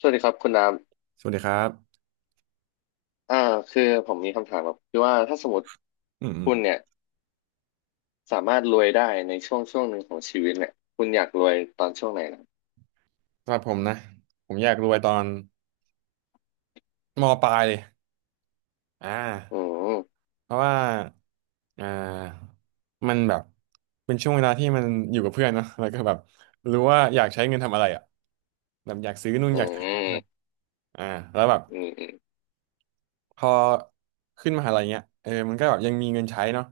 สวัสดีครับคุณน้สวัสดีครับำคือผมมีคำถามแบบคือว่าถ้าสมมติอืมอืมคุณเนี่ยสามารถรวยได้ในช่วงหนึ่งของชีวิตเนี่ยคุณอยากรวยตอนช่วงไหนนะสำหรับผมนะผมอยากรวยตอนมปลายเลยอ่าอืมเพราะว่าอ่ามันแบบเป็นช่วงเวลาที่มันอยู่กับเพื่อนเนอะแล้วก็แบบรู้ว่าอยากใช้เงินทำอะไรอ่ะอืมอ่าแล้วแบบอืมพอขึ้นมหาลัยเงี้ยมันก็แบบยังมีเงินใช้เนาะ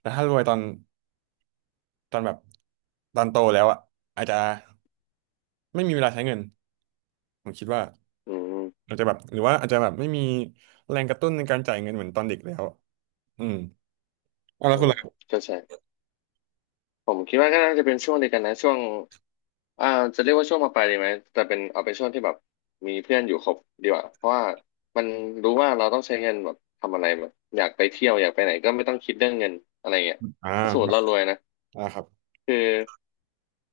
แต่ถ้ารวยตอนตอนแบบตอนโตแล้วอ่ะอาจจะไม่มีเวลาใช้เงินผมคิดว่าอืมอาจจะแบบหรือว่าอาจจะแบบไม่มีแรงกระตุ้นในการจ่ายเงินเหมือนตอนเด็กแล้ว อืมเอาแล้อืวคุณมล่ะก็ใช่ผมคิดว่าก็น่าจะเป็นช่วงเดียวกันนะช่วงอ่าจะเรียกว่าช่วงมปลายดีไหมแต่เป็นเอาเป็นช่วงที่แบบมีเพื่อนอยู่ครบดีกว่าเพราะว่ามันรู้ว่าเราต้องใช้เงินแบบทำอะไรแบบอยากไปเที่ยวอยากไปไหนก็ไม่ต้องคิดเรื่องเงินอะไรเงี้ยอ่าถ้าสมมติเรารวยนะอ่าครับคือ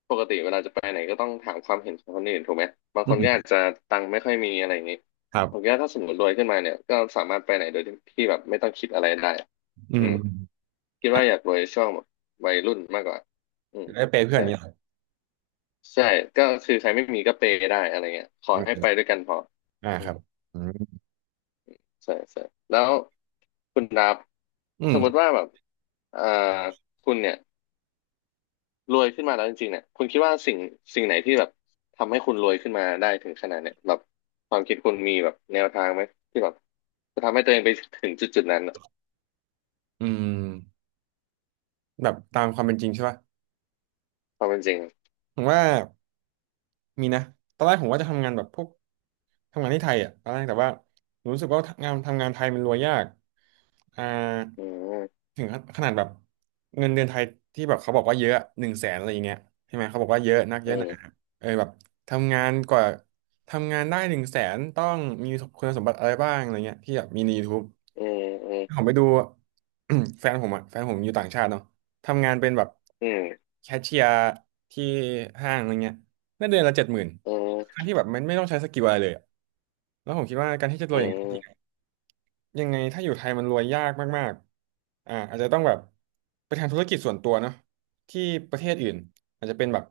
ปกติเวลาจะไปไหนก็ต้องถามความเห็นของคนอื่นถูกไหมบางอืคนก็อามจจะตังค์ไม่ค่อยมีอะไรอย่างนี้ครัผมคิดบว่าถ้าสมมติรวยขึ้นมาเนี่ยก็สามารถไปไหนโดยที่แบบไม่ต้องคิดอะไรได้อือืมมคิดครัว่าอยากบรวยช่วงแบบวัยรุ่นมากกว่าอืมได้เปย์เพื่อนอใช่ย่างนี้เหรอใช่ก็คือใครไม่มีก็เปย์ได้อะไรเงี้ยขออืมให้ไปด้วยกันพออ่าอืคมรับอืมใช่ใช่แล้วคุณดับอืสมมติมว่าแบบเอ่อคุณเนี่ย รวยขึ้นมาแล้วจริงๆเนี่ยคุณคิดว่าสิ่งไหนที่แบบทำให้คุณรวยขึ้นมาได้ถึงขนาดเนี่ยแบบความคิดคุณมีแบบแนวทางไหมที่แบบจะทำให้ตัวเองไปถึงจุดนั้นอะอืมแบบตามความเป็นจริงใช่ป่ะความเป็นจริงอะผมว่า มีนะตอนแรกผมว่าจะทำงานแบบพวกทำงานที่ไทยอ่ะตอนแรกแต่ว่าผมรู้สึกว่างานทำงานไทยมันรวยยากอ่าอืมถึงขนาดแบบเงินเดือนไทยที่แบบเขาบอกว่าเยอะหนึ่งแสนอะไรอย่างเงี้ยใช่ไหมเขาบอกว่าเยอะนักเยอือะหนามแบบทำงานกว่าทำงานได้หนึ่งแสนต้องมีคุณสมบัติอะไรบ้างอะไรเงี้ยที่แบบมีใน YouTube อืมอืผมมไปดู แฟนผมอยู่ต่างชาติเนาะทำงานเป็นแบบอืมแคชเชียร์ที่ห้างอะไรเงี้ยได้เดือนละ70,000อืทั้มงที่แบบมันไม่ต้องใช้สกิลอะไรเลยอะแล้วผมคิดว่าการที่จะรวอืยอย่างนน มยังไงถ้าอยู่ไทยมันรวยยากมากๆอาจจะต้องแบบไปทำธุรกิจส่วนตัวเนาะที่ประเทศอื่นอาจจะเป็นแบบ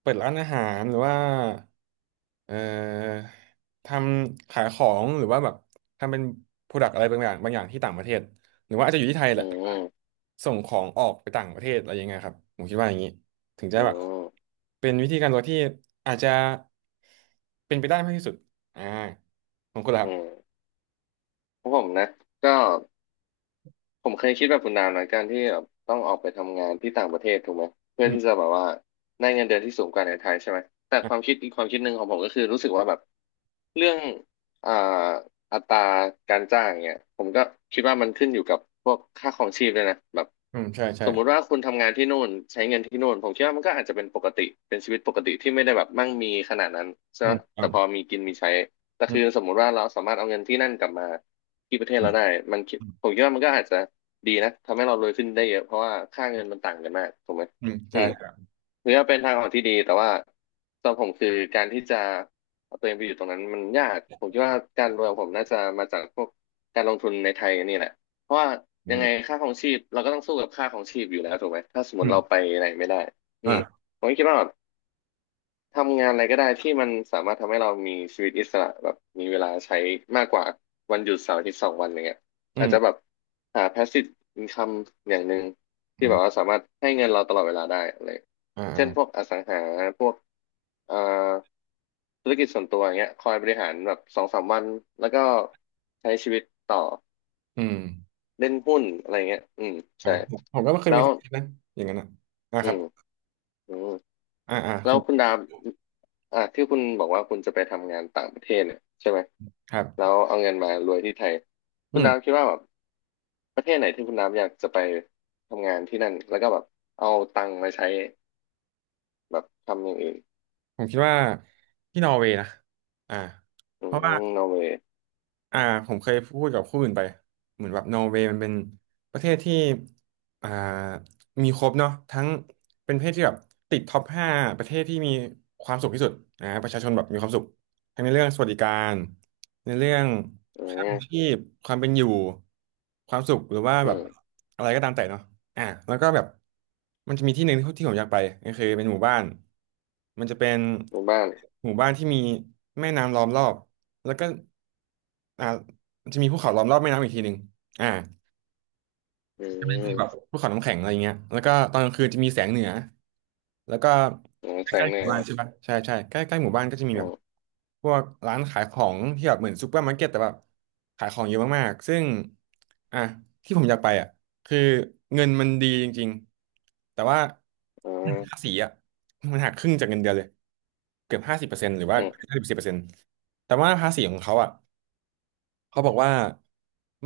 เปิดร้านอาหารหรือว่าเอ่อทำขายของหรือว่าแบบทำเป็นโปรดักต์อะไรบางอย่างที่ต่างประเทศหรือว่าอาจจะอยู่ที่ไทยแหอืละมแต่อืว่ามส่งของออกไปต่างประเทศอะไรยังไงครับผมคิดว่าอย่างนี้ถึงจะอืแบบมเป็นวิธีการรวยที่อาจจะเป็นไปได้มากที่สุดอ่าของคุณล่ะคอืรัมบของผมนะก็ ผมเคยคิดแบบคุณนามนะการที่แบบต้องออกไปทำงานที่ต่างประเทศถูกไหมเพื่อือที่จะม แบบว่าได้เงินเดือนที่สูงกว่าในไทยใช่ไหมแต่ความคิดอีกความคิดหนึ่งของผมก็คือรู้สึกว่าแบบเรื่องอ่าอัตราการจ้างเนี่ยผมก็คิดว่ามันขึ้นอยู่กับพวกค่าครองชีพด้วยนะแบบอืมใช่ใช่สมมุติว่าคุณทำงานที่นู่นใช้เงินที่นู่นผมคิดว่ามันก็อาจจะเป็นปกติเป็นชีวิตปกติที่ไม่ได้แบบมั่งมีขนาดนั้นใช่อืไหมมฟัแต่งพอมีกินมีใช้แต่อืคือมสมมุติว่าเราสามารถเอาเงินที่นั่นกลับมาที่ประเทศอืเรามได้มันคิดอืมผมคิดว่ามันก็อาจจะ ดีนะทำให้เรารวยขึ้นได้เยอะเพราะว่าค่าเงินมันต่างกันมากถูกไหมอืมอืใช่มครับถือว่าเป็นทางออกที่ดีแต่ว่าสำหรับผมคือการที่จะเอาตัวเองไปอยู่ตรงนั้นมันยากผมคิดว่าการรวยของผมน่าจะมาจากพวกการลงทุนในไทยนี่แหละเพราะว่าอืยังไงมค่าครองชีพเราก็ต้องสู้กับค่าครองชีพอยู่แล้วถูกไหมถ้าสมมอืติมเราไปไหนไม่ได้อืมอ่าผมก็คิดว่า ทำงานอะไรก็ได้ที่มันสามารถทำให้เรามีชีวิตอิสระแบบมีเวลาใช้มากกว่าวันหยุดเสาร์อาทิตย์สองวันอย่างเงี้ยอือาจจะแบมบหา passive income อย่างหนึ่งที่อืแบบว่ามสามารถให้เงินเราตลอดเวลาได้อะไรอ่าเช่นพวกอ่าอสังหาพวกเอ่อธุรกิจส่วนตัวอย่างเงี้ยคอยบริหารแบบสองสามวันแล้วก็ใช้ชีวิตต่ออืมเล่นหุ้นอะไรเงี้ยอืมอ่าใช่ผมก็ไม่เคยแล้มีวความคิดนั้นอย่างนั้นนะอ่าอืครัมบอืม อ่าอ่าแล้คุวณคุณดาบที่คุณบอกว่าคุณจะไปทำงานต่างประเทศเนี่ยใช่ไหมครัแล้บวเอาเงินมารวยที่ไทยอืคุณมดาบคิดว่าแบบประเทศไหนที่คุณดาบอยากจะไปทำงานที่นั่นแล้วก็แบบเอาตังค์มาใช้แบบทำอย่างอื่นผมคิดว่าที่นอร์เวย์นะอ่าอืเพราะว่า มนอร์เวย์อ่าผมเคยพูดกับผู้อื่นไปเหมือนแบบนอร์เวย์มันเป็นประเทศที่อ่ามีครบเนาะทั้งเป็นประเทศที่แบบติดท็อป 5ประเทศที่มีความสุขที่สุดประชาชนแบบมีความสุขทั้งในเรื่องสวัสดิการในเรื่องอืค่าครองมชีพความเป็นอยู่ความสุขหรือว่าอืแบบมอะไรก็ตามแต่เนาะ อ่ะแล้วก็แบบมันจะมีที่หนึ่งที่ที่ผมอยากไปก็คือเป็นหมู่บ้านมันจะเป็นหมู่บ้านหมู่บ้านที่มีแม่น้ำล้อมรอบแล้วก็อ่ามันจะมีภูเขาล้อมรอบแม่น้ำอีกทีหนึ่งอ่า อืใช่ไมคือแบบมภูเขาน้ำแข็งอะไรเงี้ยแล้วก็ตอนกลางคืนจะมีแสงเหนือ แล้วก็อืมใกแสล้งๆเหหนืมู่อบ้านใช่ปะใช่ใช่ใกล้ใกล้หมู่บ้านก็จะมีอืแบบมพวกร้านขายของที่แบบเหมือนซูเปอร์มาร์เก็ตแต่แบบขายของเยอะมากๆซึ่งอ่ะที่ผมอยากไปอ่ะคือเงินมันดีจริงๆแต่ว่าอืมภาษีอ่ะมันหักครึ่งจากเงินเดือนเลยเกือบห้าสิบเปอร์เซ็นต์หรือว่าอืมห้าสิบเปอร์เซ็นต์แต่ว่าภาษีของเขาอ่ะ เขาบอกว่า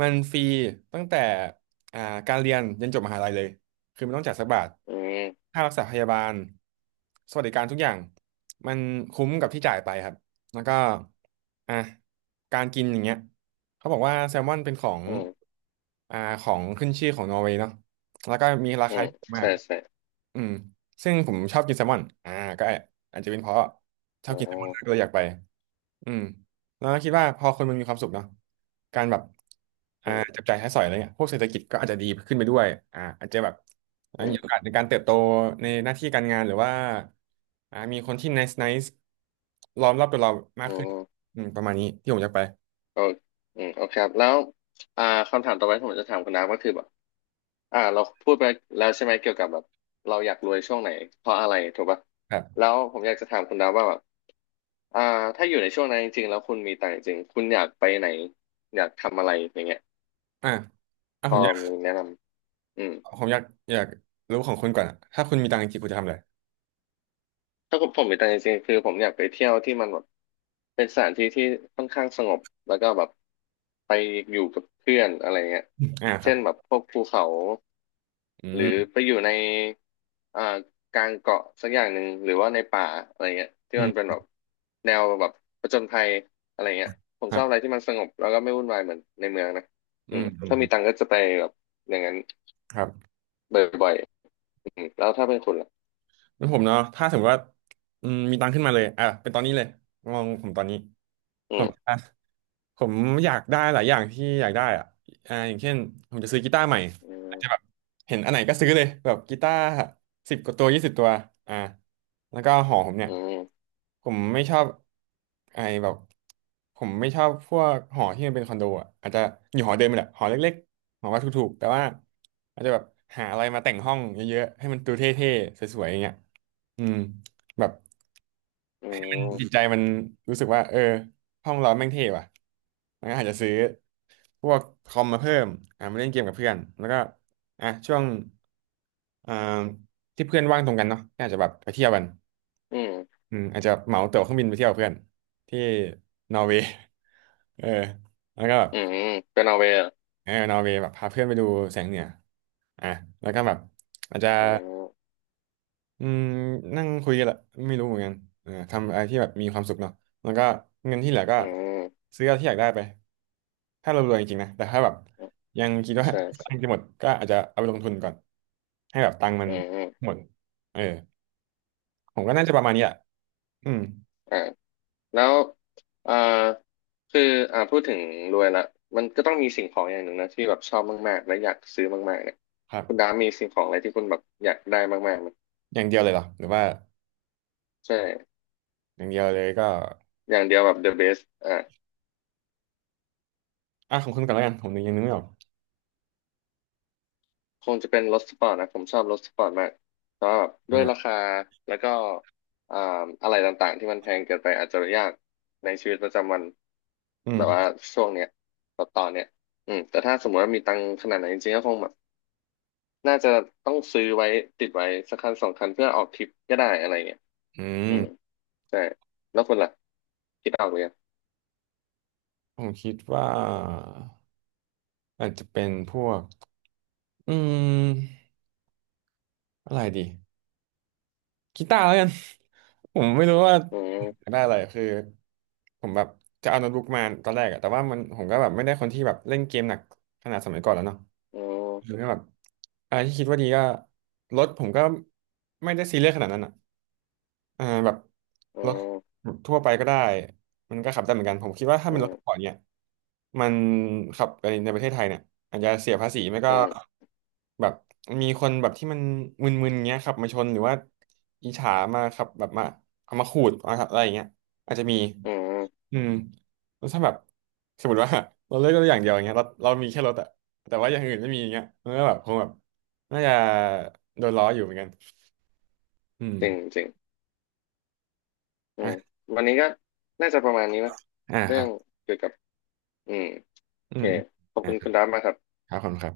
มันฟรีตั้งแต่อ่าการเรียนยันจบมหาลัยเลยคือไม่ต้องจ่ายสักบาทอืมค่ารักษาพยาบาลสวัสดิการทุกอย่างมันคุ้มกับที่จ่ายไปครับแล้วก็อ่ะการกินอย่างเงี้ยเขาบอกว่าแซลมอนเป็นของอืมอ่าของขึ้นชื่อของนอร์เวย์เนาะแล้วก็มีราอืคามที่ถูกมาใช่กใช่อืมซึ่งผมชอบกินแซลมอนก็อาจจะเป็นเพราะชอบอ๋อกินแซลมอนมากเลยอยากไป อืมแล้วคิดว่าพอคนมันมีความสุขเนาะการแบบอืมจับจ่ายใช้สอยอะไรเนี่ยพวกเศรษฐกิจก็อาจจะดีขึ้นไปด้วยอาจจะแบบอืมีมโอกาสในการเติบโตในหน้าที่การงานหรือว่ามีคนที่ nice nice ล้อมรอบตัวเรามาอืกขึ้นมอืมประมาณนี้ที่ผมอยากไปโอเคอืมโอเคครับแล้วอ่าคำถามต่อไปที่ผมจะถามคุณน้ำก็คือแบบ เราพูดไปแล้วใช่ไหมเกี่ยวกับแบบเราอยากรวยช่วงไหนเพราะอะไรถูกปะครับแล้วผมอยากจะถามคุณดาวว่าแบบอ่าถ้าอยู่ในช่วงนั้นจริงๆแล้วคุณมีตังค์จริงๆคุณอยากไปไหนอยากทำอะไรอย่างเงี้ยอ่าอ่าพผอมอยากมีแนะนำอืม ผมอยากรู้ของคุณก่อนอะถ้าคุณมีตังค์จริงๆคุณจะทำอะไรถ้าผมมีตังค์จริงๆคือผมอยากไปเที่ยวที่มันแบบเป็นสถานที่ที่ค่อนข้างสงบแล้วก็แบบไปอยู่กับเพื่อนอะไรเงี้ยอ่าครัเช่บนแบบพวกภูเขาอืหรือมไปอยู่ในอ่ากลางเกาะสักอย่างหนึ่งหรือว่าในป่าอะไรเงี้ยที่อืมันเป็นมแบบแนวแบบผจญภัยอะไรเงี้ยผมคชรัอบอะไรบที่มันสงบแล้วก็ไม่วุ่นวายเหมือนในเมืองนะอือืมมอืมถ้ามีตังค์ก็จะไปแบบอย่างนั้นครับ บ่อยๆอืมแล้วถ้าเป็นคุณล่ะแล้วผมเนาะถ้าสมมติว่ามีตังค์ขึ้นมาเลยอ่ะเป็นตอนนี้เลยมองผมตอนนี้อืผมม ผมอยากได้หลายอย่างที่อยากได้อะอย่างเช่นผมจะซื้อกีตาร์ใหม่อือาจมจะแบบเห็นอันไหนก็ซื้อเลยแบบกีตาร์สิบกว่าตัว20ตัวอ่าแล้วก็หอผมเนี่ยอืมผมไม่ชอบไอ้แบบผมไม่ชอบพวกหอที่มันเป็นคอนโดอ่ะอาจจะอยู่หอเดิมนี่แหละหอเล็กๆหอว่าถูกๆแต่ว่าอาจจะแบบหาอะไรมาแต่งห้องเยอะๆให้มันดูเท่ๆสวยๆอย่างเงี้ยอืมแบบ อืม จิตใจมันรู้สึกว่าเออห้องเราแม่งเท่ว่ะมันก็อาจจะซื้อพวกคอมมาเพิ่มมาเล่นเกมกับเพื่อน แล้วก็อ่ะช่วงอ่าที่เพื่อนว่างตรงกันเนาะก็อาจจะแบบไปเที่ยวกันอืมอืมอาจจะเหมาตั๋วเครื่องบินไปเที่ยวกับเพื่อนที่นอร์เวย์ เออแล้วก็แบบอืมเป็นนอร์เวย์เหรอเออนอร์เวย์แบบพาเพื่อนไปดูแสงเหนืออ่ะแล้วก็แบบอาจจะ อืมอืมนั่งคุยกันแหละไม่รู้เหมือนกันเออทำอะไรที่แบบมีความสุขเนาะแล้วก็เงินที่เหลือก็อืมซื้อเอาที่อยากได้ไปถ้าเรารวยจริงๆนะแต่ถ้าแบบอืมยังคิดว่า ใช่ กำใช่ลังจะหมดก็อาจจะเอาไปลงทุนก่อนให้แบบตังค์มัอืนมอืมหมดเออผมก็น่าจะประมาณนี้แหละอืมอ่าแล้วเอ่อคือพูดถึงรวยละมันก็ต้องมีสิ่งของอย่างหนึ่งนะที่แบบชอบมากๆและอยากซื้อมากๆเนี่ยครัคุณดาบมีสิ่งของอะไรที่คุณแบบอยากได้มากๆไหมอย่างเดียวเลยเหรอหรือว่าใช่อย่างเดียวเลยก็อย่างเดียวแบบ the best อ่ะของคุณก่อนแล้วกันผมยังนึกไม่ออกคงจะเป็นรถสปอร์ตนะผมชอบรถสปอร์ตมากแต่ว่าด้วยอ่าราคาแล้วก็อ่าอะไรต่างๆที่มันแพงเกินไปอาจจะยากในชีวิตประจำวันอืแบบว่ามช่วงเนี้ยตอนเนี้ยอืมแต่ถ้าสมมติว่ามีตังค์ขนาดไหนนจริงๆก็คงแบบน่าจะต้องซื้อไว้ติดไว้สักคันสองคันเพื่อออกทริปก็ได้อะไรเงี้ยอือืมมใช่แล้วคุณล่ะคิดออกเลยงผมคิดว่าอาจจะเป็นพวกอืมอะไรดี กีตาร์แล้วกัน ผมไม่รู้ว่าอือยามกได้อะไรคือผมแบบจะเอาโน้ตบุ๊กมาตอนแรกอะแต่ว่ามันผมก็แบบไม่ได้คนที่แบบเล่นเกมหนักขนาดสมัยก่อนแล้วเนาะอืคือมก็แบบอะไรที่คิดว่าดีก็รถผมก็ไม่ได้ซีเรียสขนาดนั้นอะ อ่าแบบอืรถมแบบทั่วไปก็ได้มันก็ขับได้เหมือนกันผมคิดว่าถ้าอืเป็นรถสปอร์มตเนี่ยมันขับในประเทศไทยเนี่ยอาจจะเสียภาษีไม่ก็อืมแบบมีคนแบบที่มันมึนๆเงี้ยขับมาชนหรือว่าอิจฉามาขับแบบมาเอามาขูดมาขับอะไรอย่างเงี้ยอาจจะมีอืมอืมแล้วถ้าแบบสมมติว่า เราเลือกรถอย่างเดียวอย่างเงี้ยเรามีแค่รถอะแต่ว่าอย่างอื่นไม่มีอย่างเงี้ยมันก็แบบคงแบบน่าจะโดนล้ออยู่เหมือนกันอืมจริงจริง อือ่ะมวันนี้ก็น่าจะประมาณนี้มั้ยอ่าคเรื่รัอบ งเกี่ยวกับอืมโออืเคมขอบอ่ะคุณครัคุบณดับมากครับอบคุณครับ